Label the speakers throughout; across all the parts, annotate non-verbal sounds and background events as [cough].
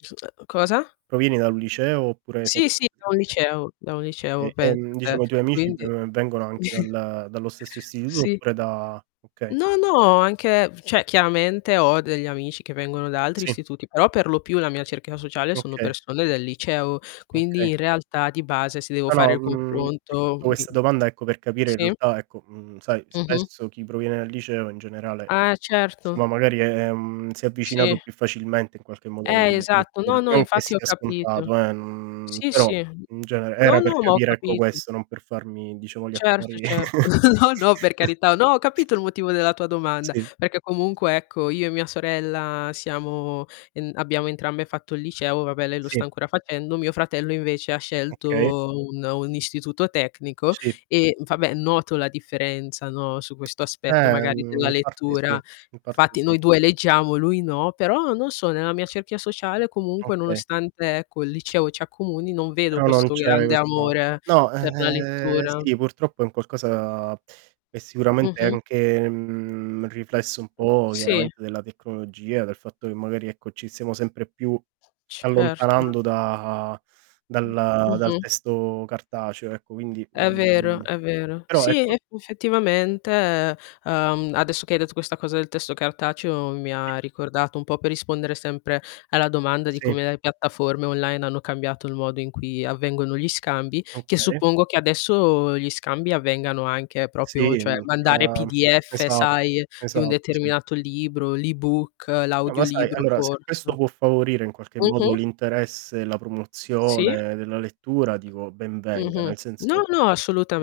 Speaker 1: [unintelligible] Cosa?
Speaker 2: Provieni da un liceo oppure hai fatt
Speaker 1: Sì sì, andavo al
Speaker 2: [unintelligible]
Speaker 1: liceo andavo al liceo
Speaker 2: E
Speaker 1: pensa
Speaker 2: ehm,
Speaker 1: te.
Speaker 2: diciamo, i tuoi amici,
Speaker 1: Quindi
Speaker 2: uhm, vengono anche
Speaker 1: [chuckles]
Speaker 2: dal dallo stesso istituto
Speaker 1: Sì.
Speaker 2: oppure da okay.
Speaker 1: No no, anche cioè chiaramente ho degli amici che vengono da altri
Speaker 2: Sì.
Speaker 1: istituti, però per lo più la mia cerchia sociale sono
Speaker 2: Okay.
Speaker 1: persone del liceo. Quindi,
Speaker 2: Okay.
Speaker 1: in realtà, di base, se devo
Speaker 2: No
Speaker 1: fare
Speaker 2: no,
Speaker 1: il
Speaker 2: mhmm, ti ho
Speaker 1: confronto
Speaker 2: fatto
Speaker 1: mi
Speaker 2: questa domanda, ecco, per capire, in
Speaker 1: sì?
Speaker 2: realtà, ecco, mhmm, sai
Speaker 1: Mh-mh.
Speaker 2: spesso chi proviene dal liceo, in generale
Speaker 1: Ah,
Speaker 2: si,
Speaker 1: certo.
Speaker 2: no magari ehm, si è avvicinato
Speaker 1: Sì.
Speaker 2: più facilmente in qualche modo
Speaker 1: Eh,
Speaker 2: alla
Speaker 1: esatto.
Speaker 2: lettura.
Speaker 1: No no,
Speaker 2: Non che
Speaker 1: infatti ho
Speaker 2: sia
Speaker 1: capito.
Speaker 2: scontato, eh, n
Speaker 1: Sì
Speaker 2: però
Speaker 1: sì.
Speaker 2: in genere
Speaker 1: No
Speaker 2: era per
Speaker 1: no, ma ho
Speaker 2: capire, ecco,
Speaker 1: capito.
Speaker 2: questo non per farmi diciamo gli
Speaker 1: Certo,
Speaker 2: affari.
Speaker 1: certo. [chuckles] No no, per
Speaker 2: [chuckles]
Speaker 1: carità. No ho capito il motivo della tua domanda,
Speaker 2: Sì.
Speaker 1: perché comunque ecco io e mia sorella siamo ehm, abbiamo entrambe fatto il liceo, vabbè lei lo sta
Speaker 2: Sì.
Speaker 1: ancora facendo, mio fratello invece ha
Speaker 2: Okay.
Speaker 1: scelto un un istituto tecnico
Speaker 2: Sì.
Speaker 1: e, vabbè, noto la differenza, no, su questo aspetto magari
Speaker 2: Ehm,
Speaker 1: della
Speaker 2: in parte sì
Speaker 1: lettura.
Speaker 2: in parte
Speaker 1: Infatti
Speaker 2: sì.
Speaker 1: noi due leggiamo, lui no, però non so, nella mia cerchia sociale comunque
Speaker 2: Okay.
Speaker 1: nonostante, ecco, il liceo ci accomuni, non vedo
Speaker 2: Però non
Speaker 1: questo
Speaker 2: c'è
Speaker 1: grande
Speaker 2: questa
Speaker 1: amore
Speaker 2: no,
Speaker 1: per la
Speaker 2: ehm,
Speaker 1: lettura.
Speaker 2: sì, purtroppo è un qualcosa che sicuramente è
Speaker 1: Mh-mh.
Speaker 2: anche, mhmm, riflesso un po'
Speaker 1: Sì.
Speaker 2: chiaramente della tecnologia, del fatto che magari, ecco, ci siamo sempre più
Speaker 1: Certo.
Speaker 2: allontanando da dal dal
Speaker 1: Mh-mh.
Speaker 2: testo cartaceo ecco, quindi,
Speaker 1: È vero,
Speaker 2: uhm,
Speaker 1: è vero.
Speaker 2: però
Speaker 1: Sì,
Speaker 2: ecco
Speaker 1: eff effettivamente, ehm, adesso che hai detto questa cosa del testo cartaceo, mi ha
Speaker 2: Sì.
Speaker 1: ricordato un po' per rispondere sempre alla domanda di
Speaker 2: Sì.
Speaker 1: come le piattaforme online hanno cambiato il modo in cui avvengono gli scambi, che
Speaker 2: Okay.
Speaker 1: suppongo che adesso gli scambi avvengano anche proprio,
Speaker 2: Sì,
Speaker 1: cioè,
Speaker 2: n
Speaker 1: mandare
Speaker 2: [unintelligible]
Speaker 1: PDF,
Speaker 2: esat
Speaker 1: sai, di un
Speaker 2: esatto sì.
Speaker 1: determinato libro, l'ebook,
Speaker 2: No, ma sai,
Speaker 1: l'audiolibro,
Speaker 2: allora, se questo
Speaker 1: forse.
Speaker 2: può favorire in qualche modo
Speaker 1: Mh-mh.
Speaker 2: l'interesse e la
Speaker 1: Sì?
Speaker 2: promozione della lettura, dico, ben venga,
Speaker 1: Mh-mh.
Speaker 2: nel senso,
Speaker 1: No, no,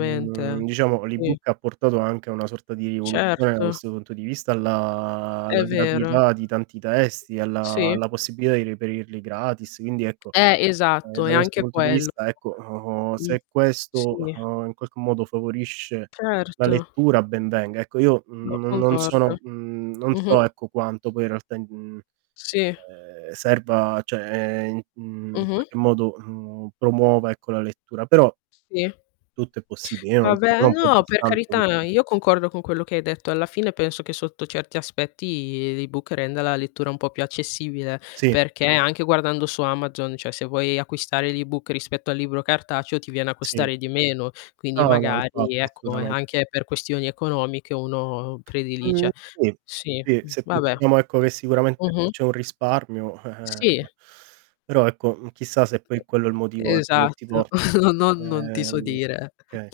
Speaker 2: mhmm, diciamo
Speaker 1: Sì.
Speaker 2: l'ebook ha portato anche a una sorta di rivoluzione da
Speaker 1: Certo.
Speaker 2: questo punto di vista alla
Speaker 1: È
Speaker 2: alla
Speaker 1: vero.
Speaker 2: gratuità di tanti testi, alla
Speaker 1: Sì.
Speaker 2: alla possibilità di reperirli gratis, quindi ecco
Speaker 1: Eh,
Speaker 2: ehm,
Speaker 1: esatto,
Speaker 2: da
Speaker 1: è
Speaker 2: questo
Speaker 1: anche
Speaker 2: punto di
Speaker 1: quello
Speaker 2: vista ecco o
Speaker 1: Mh,
Speaker 2: se
Speaker 1: sì.
Speaker 2: questo, uhm, in qualche modo favorisce la
Speaker 1: Certo.
Speaker 2: lettura ben venga. Ecco, io
Speaker 1: No,
Speaker 2: no non
Speaker 1: concordo.
Speaker 2: sono, mhmm, non so
Speaker 1: Mh-mh.
Speaker 2: ecco quanto poi in realtà i mhmm,
Speaker 1: Sì.
Speaker 2: ehm, serva, cioè, ehm, in
Speaker 1: Mh-mh.
Speaker 2: qualche modo, mhmm, promuova ecco la lettura, però
Speaker 1: Sì.
Speaker 2: tutto è possibile. Io non
Speaker 1: Vabbè,
Speaker 2: sto
Speaker 1: no per
Speaker 2: contestando
Speaker 1: carità,
Speaker 2: questo.
Speaker 1: io concordo con quello che hai detto alla fine, penso che sotto certi aspetti l'ebook renda la lettura un po' più accessibile,
Speaker 2: Sì.
Speaker 1: perché anche guardando su Amazon, cioè se vuoi acquistare l'ebook rispetto al libro cartaceo, ti viene a
Speaker 2: Sì.
Speaker 1: costare di meno, quindi
Speaker 2: No no
Speaker 1: magari
Speaker 2: infatti,
Speaker 1: ecco è
Speaker 2: assolutamen
Speaker 1: anche per questioni economiche uno
Speaker 2: Mhmm,
Speaker 1: predilige
Speaker 2: sì,
Speaker 1: sì,
Speaker 2: sì, se
Speaker 1: vabbè.
Speaker 2: pensiamo ecco che sicuramente
Speaker 1: Mh-mh.
Speaker 2: c'è un risparmio.
Speaker 1: Sì.
Speaker 2: [chuckles] però ecco, m hmm, chissà se poi quello è il motivo, ehm, che ti
Speaker 1: Esatto.
Speaker 2: porta.
Speaker 1: [chuckles] No no, non ti so
Speaker 2: Ehm,
Speaker 1: dire.
Speaker 2: oka